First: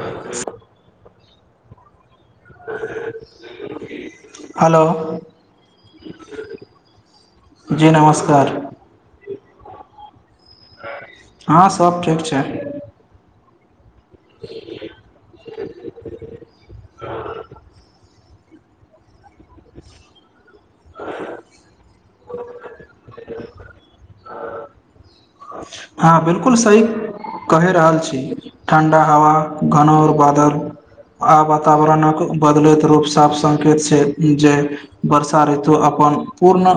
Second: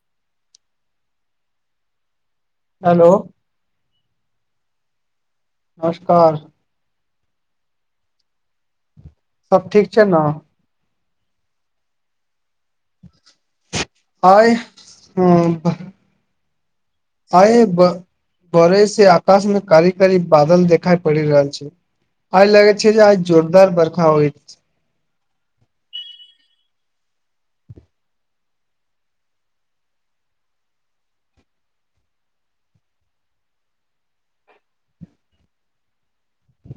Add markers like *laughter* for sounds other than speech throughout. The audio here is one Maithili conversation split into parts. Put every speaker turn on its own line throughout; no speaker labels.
ह
हेलो
*inaudible* हेलो
नमस्कार
जी नमस्कार
सब ठीक छै ने
हँ सब ठीक छै
आइ ह आय ब भोरै से आकाश मे कारी कारी बादल देखाई पड़ि रहल छै आइ लगे छै जे आइ जोरदार बरखा होइत
हँ बिल्कुल सही कहि रहल छी ठण्डा हवा घनो ओर बादल आ वातावरणक बदलैत रूप साफ संकेत छै जे वर्षा ऋतु अप अपन पूर्ण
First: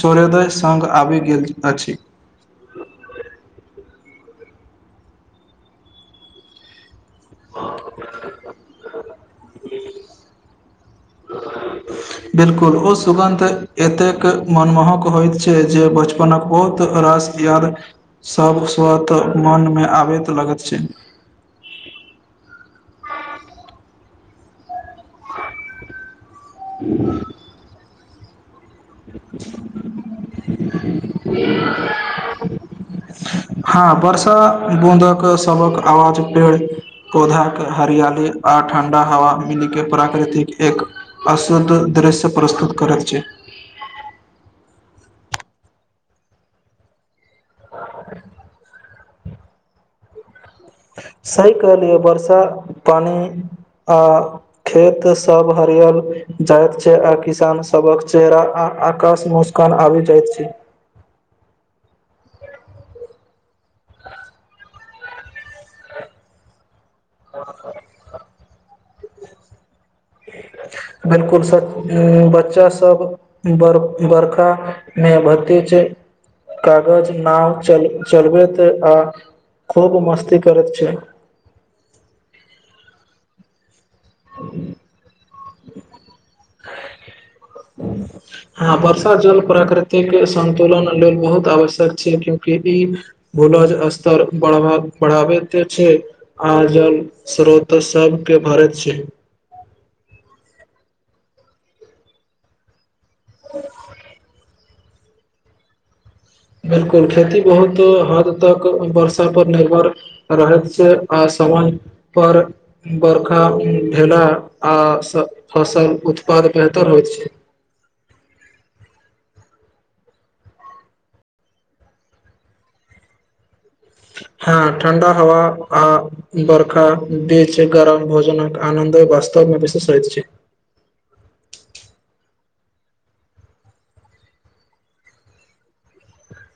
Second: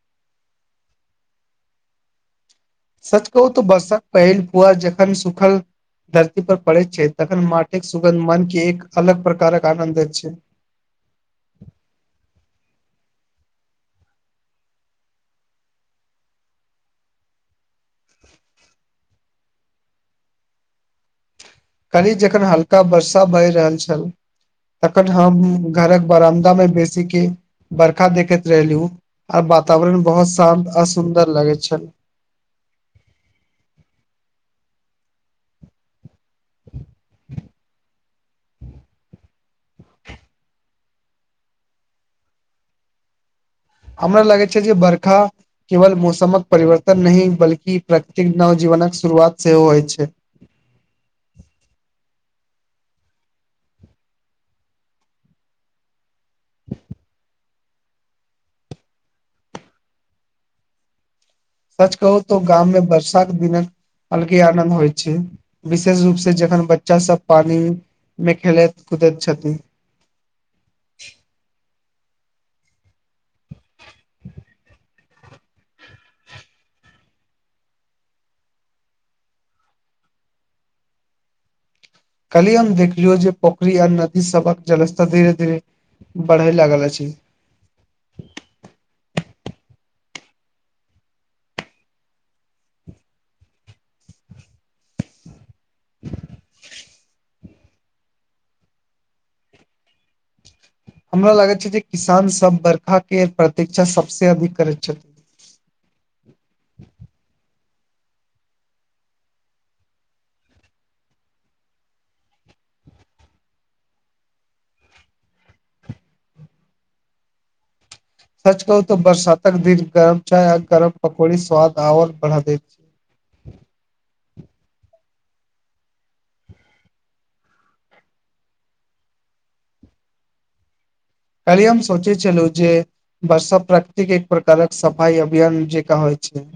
सूर्योदय सगं आबि गेल अछि
सच कहू तऽ बरषा पहिल फुआर जखन सुखल धरती पर पड़ै छै तखन माटिक सुगन्ध मन के एक अलग प्रकारक आनन्द हो छै *unintelligible*
बिल्कुल ओ सुगन्ध एतेक मनमोहक होइत छै जे बचपनक के बहुत रास याद सब स्वत मन मे आबैत लगत छै
काली जखन हल्का वर्षा भहि रहल छल तखट हम घरक बरामदा मे बेसी के बर्खा देखे रेलू आर वातावरण बहुत शान्त आ सुन्दर लगैत छल
हँ बर्षा बूँदक सबक आवाज पेड़ पौधाके हरियाली आ ठण्डा हवा मिल के प्राकृतिक एक अशुद्ध दृश्य प्रस्तुत करैत छै
हमरा लगैत जे बरखा केवल मौसमक परिवर्तन नहि बल्कि प्राकृतिक नव जीवनक शुरुआत सेहो होइ छै
सही कहलियै वर्षा पानि आ खेत सब हरियल जाइत छै आ किसान सबक चेहरा आ आकाश मुस्कान आब जाइत छै
सच कहू तो गाममे वर्षा के दिन अलगे आनन्द होइ छै विशेष रूप से जखन ब बच्चा सब पानी मे खेलैत कुदैत छथि
बिल्कुल बच्चा सब बर बर्खा मे भरती छै
*inaudible* *unintelligible*
कागज न चल चलबैत आ खूब मस्त करैत छै
कली हम देखलियौ जे पोखरी आ नदी सबक जलस्तर धीर
हँ बर्षा जल प्राकृतिक संतुलन लेल बहुत आवश्यक छै क्यूंकि ई भूलज स्तर बढ़ाबैत छै आ जल स्रोत सबके भरत छै
हमरा लागैत छै जे किसान सब बर्खाक के प्रतीक्षा सबसे अधिक करैत छथिन *inaudible* *unintelligible*
बिल्कुल खेती बहुत हद तक वर्षा पर निर्भर रहैत छै आ समय पर बरखा भेला आ फसल उत्पन्न बेहतर होइ छै
*inaudible* *unintelligible* सच कहू त बरसातक दिन गरम चाय आ गरम पकौड़ी स्वाद आओर बढ़ा दे ह
हँ ठण्डा हवा आ बर्खा बीच गरम भोजनक आनन्दो बस र्तमे विस स होैैत छी
*inaudible* *unintelligible* काले हम सोचै छलू जे बर्षा प्राकृतिक एक प्रकारक सफाई अभियान जेका होय अछा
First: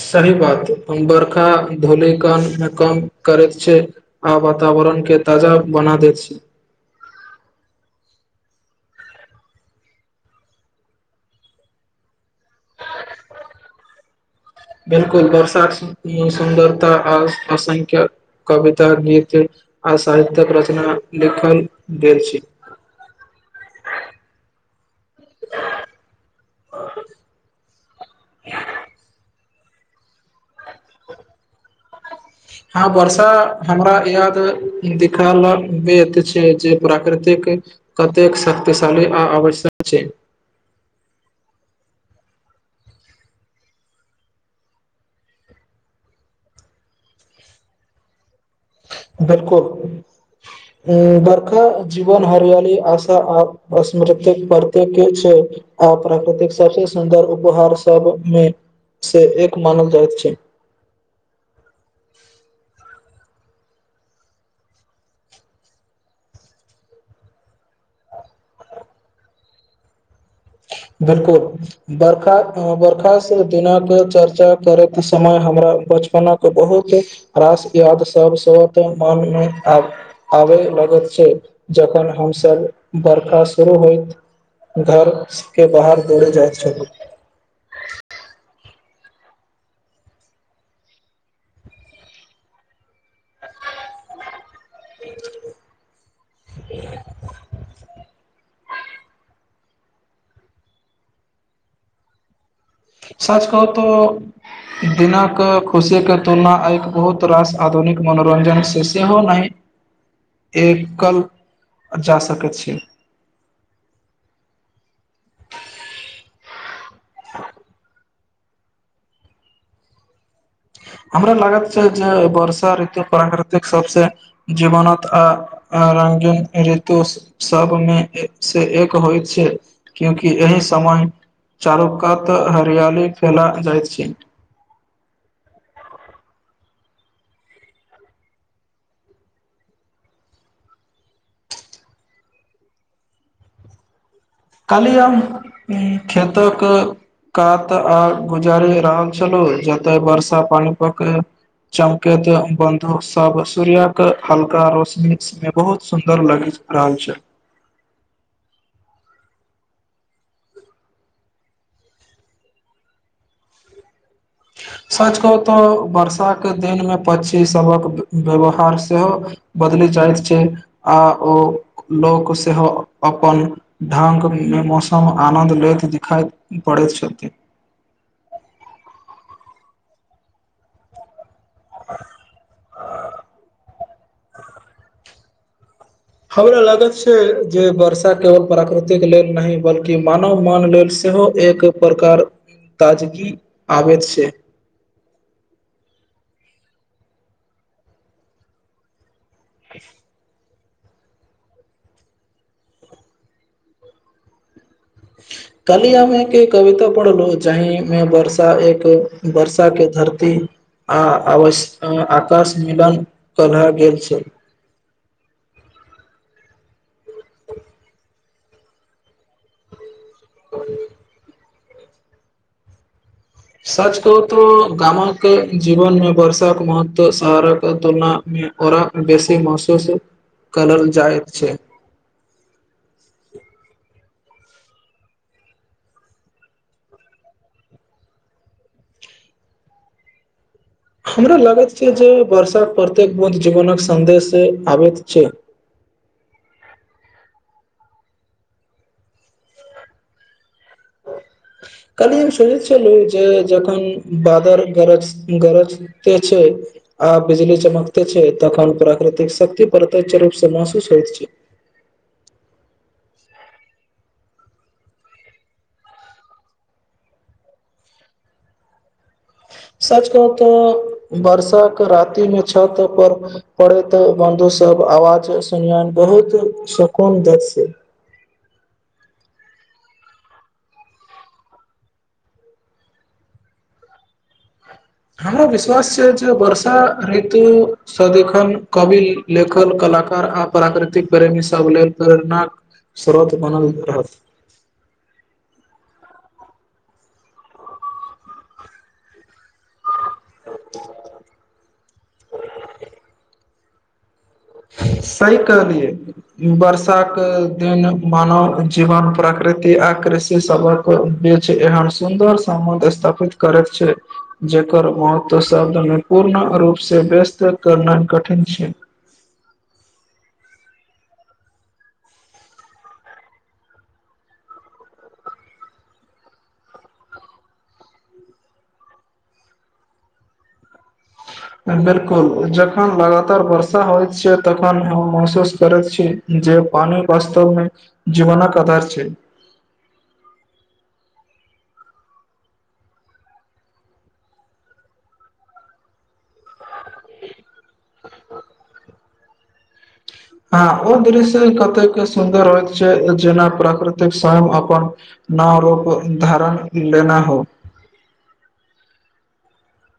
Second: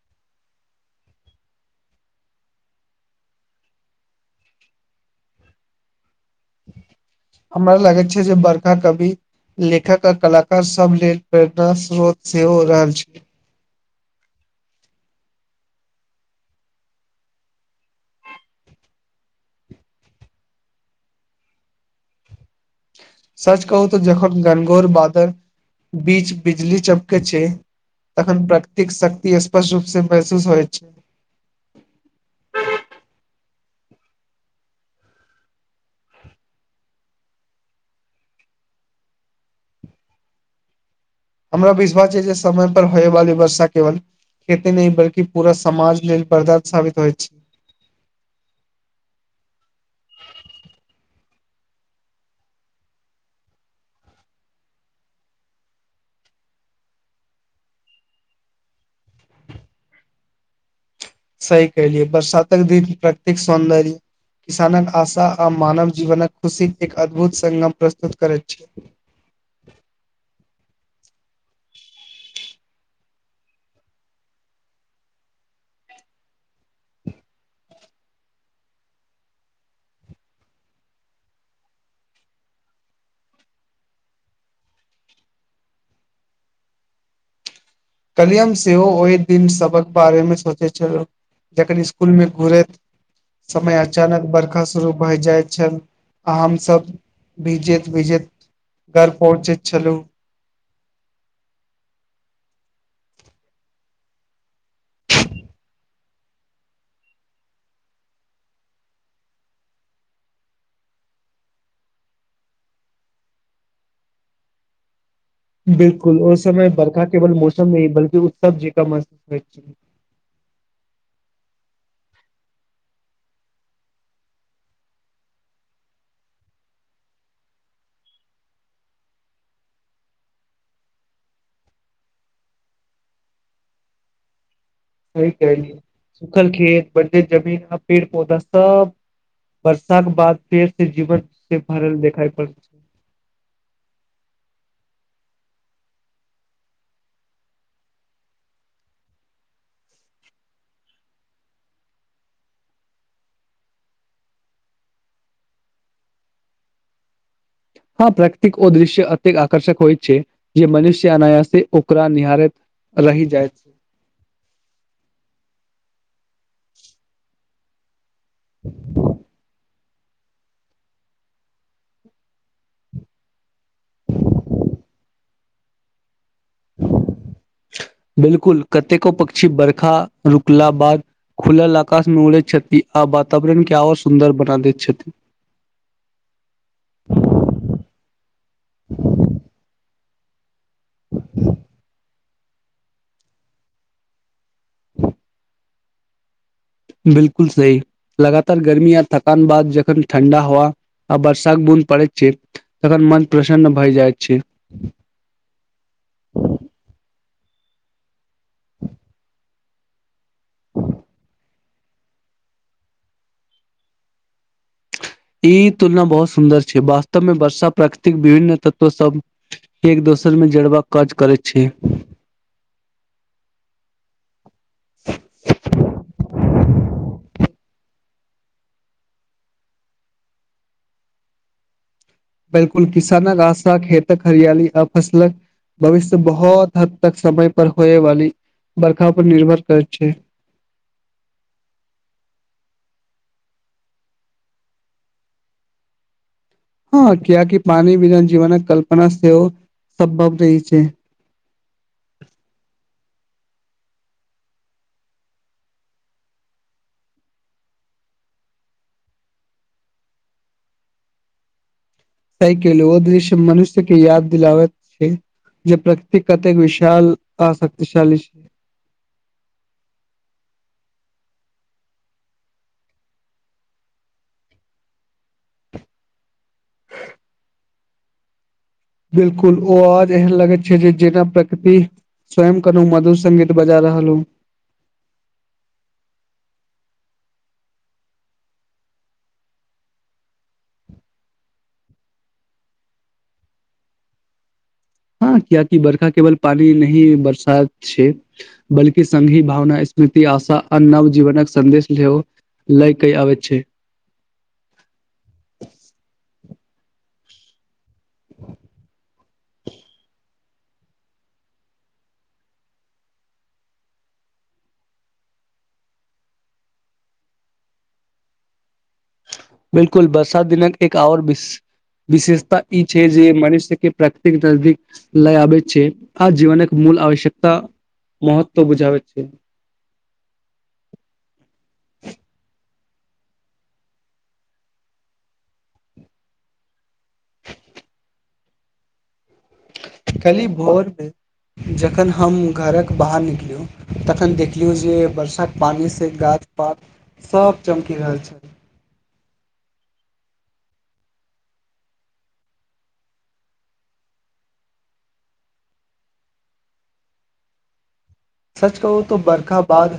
सही बात हम बर्खा धोल क मे कम करैत छै आ बता वातावरण के ताजा बना दैत
हमरा लागैत छै जे बरका कभी लेखक आ कलाकार सभ लेल प्रेरणा स्रोत सेहो रहल छै
बिलकुल बरसात सुन्दरता आ असंख्य कविता गीत आ साहित्य्यक रचना लिखल गेल छी
सच कहू तऽ जखन गनगौर बादर बीच बिजली चपके छै तखन प्राकृतिक शक्ति रूप से महसूस होइ छै
हँ वर्षा हमरा याद दिल छै जे प्राकृतिक कतेक शक्तिशाली आ आवश्यक छै
ह हमरा बझ छै जे समय पर होय वाली वर्षा केवल खेते नहि बल्कि पूरा समाज लेल बर्दात साबित होइत छै
बिलकुल ह बर्खा जीवन हरियली आशा आ अमृत प्रत्यके छै आ प्राकृतिक सबस सुन्दर उपहार सबमे से एक मानव जाइत छै
द प्रत्येक सौन्दर्य किसानक आशा आ मानव जीवनक खुशीक एक अद्भुत सगम प्रस्तुत करैत छै ह
बिलकुल बर्खा बर्खास्त दिनक चर्चा कर के समय हमरा बचपन के बहुत रास याद सब सतः मनमे आबय लगैत छै जखन हमसभ बर्खा सुुरू होइतइत घर स के बाहर दौड़ जाइ
कलियम सेहो ओहि दिन सभक बारेमे सोचैत छलहु जखन स्कूल में घुरैत समय अचानक बरखा शुरू भए जाय छै आम सब भिजैत विजैत घर पहुँचैत छलहुँ
साच कहू त दिनक खुशीके तुलना आ बहुत रास आधुनिक मनोरञ्जनसँ सेहो नहि एक कल जा सकैत छी
ह बिल्कुल ओइ समय बर्षा केवल मौसम नहि बल्कि उतसव जीका महसूस हो ह
हमरा लागत छै जे वर्षा ऋतु प्राकृतिक सबसे जीवनत आ न ऋतु सबमे से एक होइत छै क्यूकि एहि समय चालुकातः हरियाली फैला जाइत छै
स क सुखल खेत बे जमीन पेड़ पौधा सब वर्षाका बाद पेड़ से जीवन से भरल दिाई पड़ छै ह *inaudible*
काली हम खेतक कात आ गुजारि रहल छलहु जतय वर्षा पानि प के चमकेैत बन्धु सब सूर्य के हल्का रोशनी में बहुत सुंदर लगे छै आम छै
हँ प्रकृतिक ओ दृश्य अतेक आकर्षक होइत छै जे मनुष्य अनायस ओकरा निहारहारित अ्ही जायज छै
सच कहू तऽ बर्षा के दिनमे पच्ची सबक व्यवहार सेहो जाइत छै आ ओ लोक सेहो अपन ढङंग मे मौसम आनन्द लैत दिखाइत
बिल्कुल कतेको पक्षी बर्खा रुकला बाद खुलल आकाशमे उड़ैत छथि आ वातावरण क आओर सुन्दर बना दैत छथि
हमरा लागत छै जे वर्षा केवल प्रकृतिक लेल नहि बल्कि मानव मान लेल से सेहो एक प्रकार ताजगी आबैत छै
बिलकुल सही लगातार गर्मी य थकान बाद जखन ठण्डा हावा आ बरसाक बुन पड़ छै तन मन प्रसन्न भइ जा छै
कलियामे एक कविता पढ़लो जहिमे वर्षा एक वर्षा के ध धरती आ आवश आकाश मिलन कहल गेल छै
ई तुलना बहुत सुन्दर छै वास्तव मे वर्षा प्रकृतिक विभिन्न तत्व सब एक दोसरमे जड़बाक काज करैत छी
सच कहू तऽ गाम के जीवन मे वर्षाके महत्व सहारा तुलनामे और बेसी महसूस कलर जायत छै
बिलकुल किसानक आशा खेतक हरियाली अ फसलक भविष्य बहुत हद तक समय पर होय वाली बरखा पर निर्भर करैत छै
हमरा लगैत छै जे वर्षाक प्रत्येक बुध जीवनक संन्देश आबैत छै
हँ कियाकि पानि बिना जीवन कल्पना सेहो सम्भव नहि छै
काली एम सुज छै जे जे जखन बादल गरज गरजते छै आ बिजली चमकते छै छै तखन प्राकृतिक शक्ति प्रत्य्ष रूप से महसूस होइत छै
साइके लू ओ दृश्य मनुष्यके याद दिलवैत छै जे प्रकति कतेक विशाल आ शक्तिशाली छै
सच कह तऽ बर्षा के राति मे छत पर पड़े तऽ बन्दु ओ सब आवाज सुनयन बहुत सुकून दद से
*inaudible* बिलकुल ओ आज एहन लगे छै जे जेना प्रकृति स्वयं कनु मधुर सगीत बजा रहल कहलाऊ
हमरो विश्वास छै जे वर्षा ऋतुसँ देखन कवि लेखल कलाकार आ प्राकृतिक प्रेमी सब लेल प्रेरणाक स्रोत बनल रहत
हँ कियाकि बरखा केवल पानी नहि बरसात छै बल्कि संघी भावना इसमे कि आशा आ नव जीवन क संदेश लेहो लै कई आबे छै
सही कहलियै बर्षाक दिन मानव जीवन प्रकृति आ कृषि सबक बीच एहन सुदर समध स्थापित करैत छै जेकर महत्व शब्द पूर्ण रूप से व्यस्त करना कठिन छै
बिलकुल बरसात दिनक एक ओर विशेषता ई छै जे मनुष्यके प्राकृतिक नदीक लय आबै छै आ जीवन म आवश्यकता महत्व बुझाबे छै
*unintelligible* जखन लगातार वर्षा होइ छैत तखन हम महसूस करे छी जे पानी वास्तवमे जीवन क आधार छै
कली भोरमे जखन हम घरक बाहर निकलियू तखन देखलियहुँ जे बरसाक पानि से गा ात सब चमकि रहल छै
हँ ओ दृश्य कतेक सुन्दर होइत छै जेना प्राकृतिक समय अपन न रोप धारण लेना हो
सच कहू तो बर्खा बाद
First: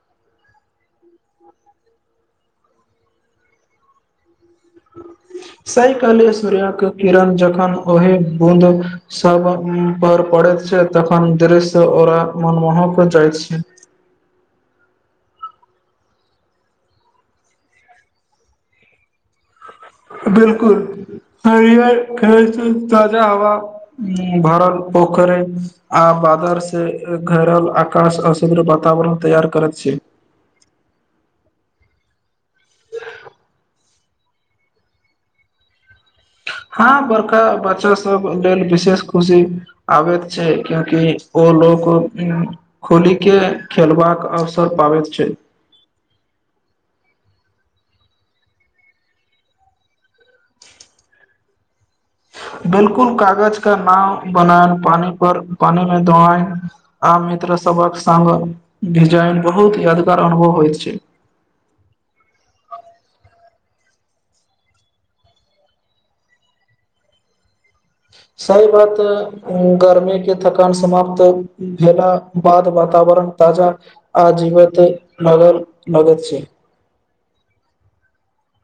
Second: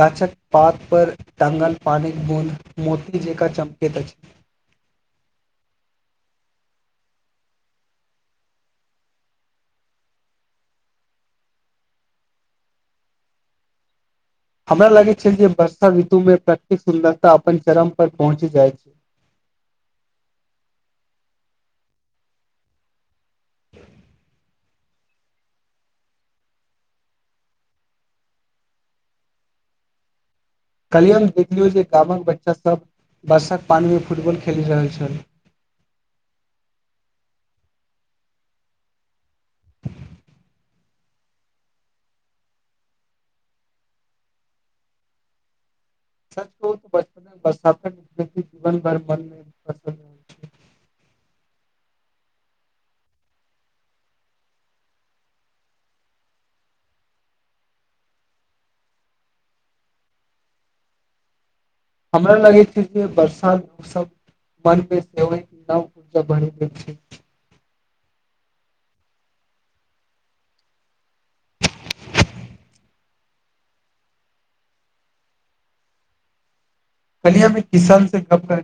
गाछक पात पर टांगल पानी बूंद मोती जका चमके दची *inaudible*
सइ काहलिये सूर्य्यक किरण जखन ओहे बूद सब पर पड़ *unintelligible* तखन दृश ओरा मनमोहक जाइ छै
*inaudible* हमरा लगै छै जे वर्षा ऋतु मे प्रतेक सुन्दरता अपन चरम पर पहुँच जाइ छै *inaudible*
बिल्कुल ह ख ताजा हवा भर पोखरी आ आदर्श घैरल आकाश अशद वातावरण तैयार करैत छै
ह कल्हि हम देखियौ जे गामक बच्चासभ वरषाक पानमे फुटबॉल खेलि रहल छल ह
हाँ बड़का बच्चा सब लेल विशेष खुशी आबैत छै क्यूंकि ओ लोग खोली के खेलबाक अवसर पाबैत छै
ह *inaudible* सच कह त बचपनमे जीवन भर मन नहि पस हो छै ह *inaudible* ह *inaudible*
बिलकुल कागज क नाम बनाए पानी पर पानी मे दोआए आम मित्रसँ सबक संगग डिजाइन बहुत यादगार अनुभव होयइत छै
हमरा लगै छै जे बरसात मस मनमे से न ऊर्जा ब छै
सही बात गर्मीके थकान समाप्त भेला बाद वातावरण ताजा आ जीवत नगर नगद छै
कलियामे किसान से गप कर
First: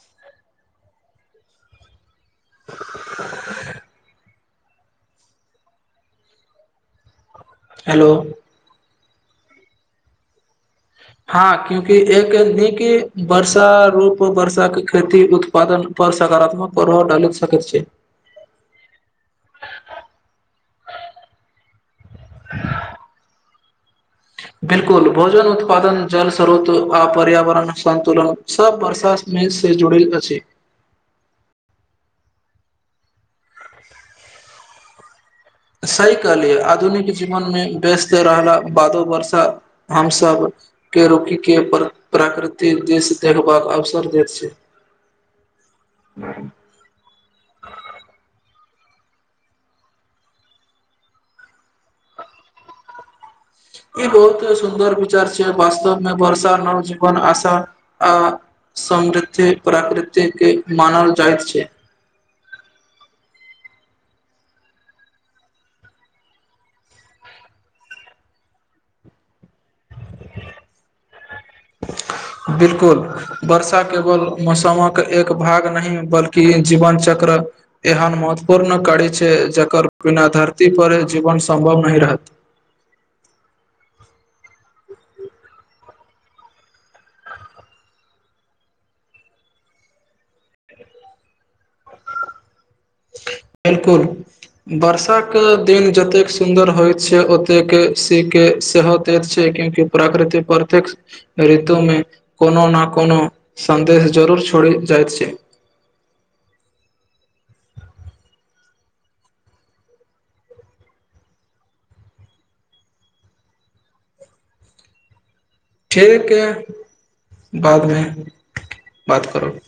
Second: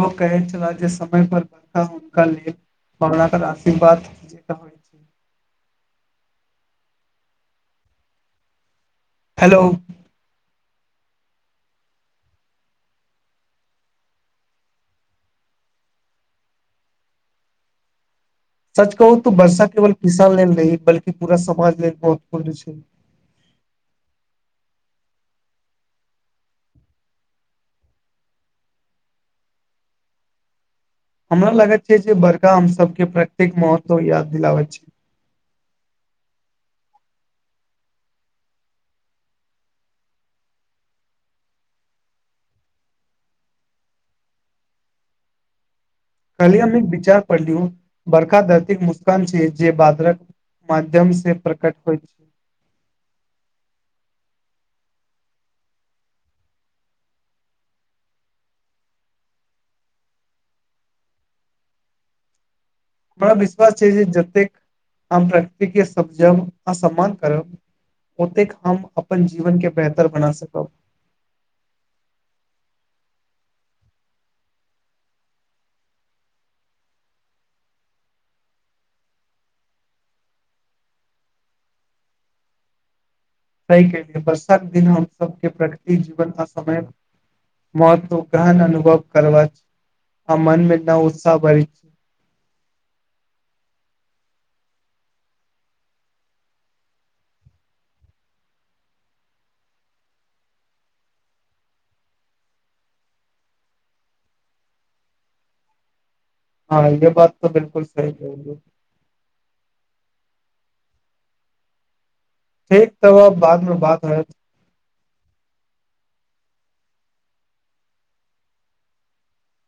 ओ कह च जे समय पर बर्ा हो क कराक आशीर्वाद जे छै
हेलो
हेलो
हँ क्यूंकि एक नीक वर्षा रूप वर्षा के खेती उत्पादन पर सकारात्मक पर्व डालि सक छै
सच कहू तऽ वर्षा केवल किसान लेल रही बल्कि पूरा समाज लेल महुत्वपूर्ण छै ह *inaudible*
बिलकुल भोजन उत्पादन जल स्रोत आ पर्यावरण संन्तुलन सब वर्षामे से जुड़ल अछि
हमरा लागैत छै जे बड़का हमसभके प्रत्येक महत्व याद दिलाबैत छी
सही कहली आधुनिक जीवन मे व्यस्त रहला बादो वर्षा हमसभ के रूकी के प्राकृतिक दृश देखबाक अवसर दैत छै
काल्हि हम‌ एक बिचार पड़लु बरका दश मुस्कान छै जे बातरक माध्यम से प्रकट होइ छै
ई बहुत सुन्दर विचार छै वास्तवमे वर्षा नव जीवन आशा आ समृद्धि प्रकृति के मानल जाइतत छै
ह *inaudible* मरा विश्वास छै जे जतेक आम प्रकति के समजब आ सम्मान करब ओतेक हम अपन जीवनके बेहतर बना सकब
बिलकुल वर्षा केवल मौसमक एक भाग नहि बल्कि जीवनचक्र यहाँ महत्वपूर्ण कड़ी छै जकर बिना धरती पर जीवन सम्भव न रहत
त केलि वर्षाक दिन हम सबके प्रकृति जीवन आ समय मत्व गहन अनुभव कर हम मनमे न उत्साह बरैत छी
बिल्कुल वर्षा के दिन जतेक सुन्दर होइत छै ओतेक सी के सेह दैत छै क्यंकि प्रकृतििक प्रत्यक ऋतुमे कोनो न कोनो संदेश जरूर छड़े जाइत छै
हँ ये बात तऽ बिल्कुल सही कहै ठीक तब बादमे बात होयत
ठीक य बादमे बात करब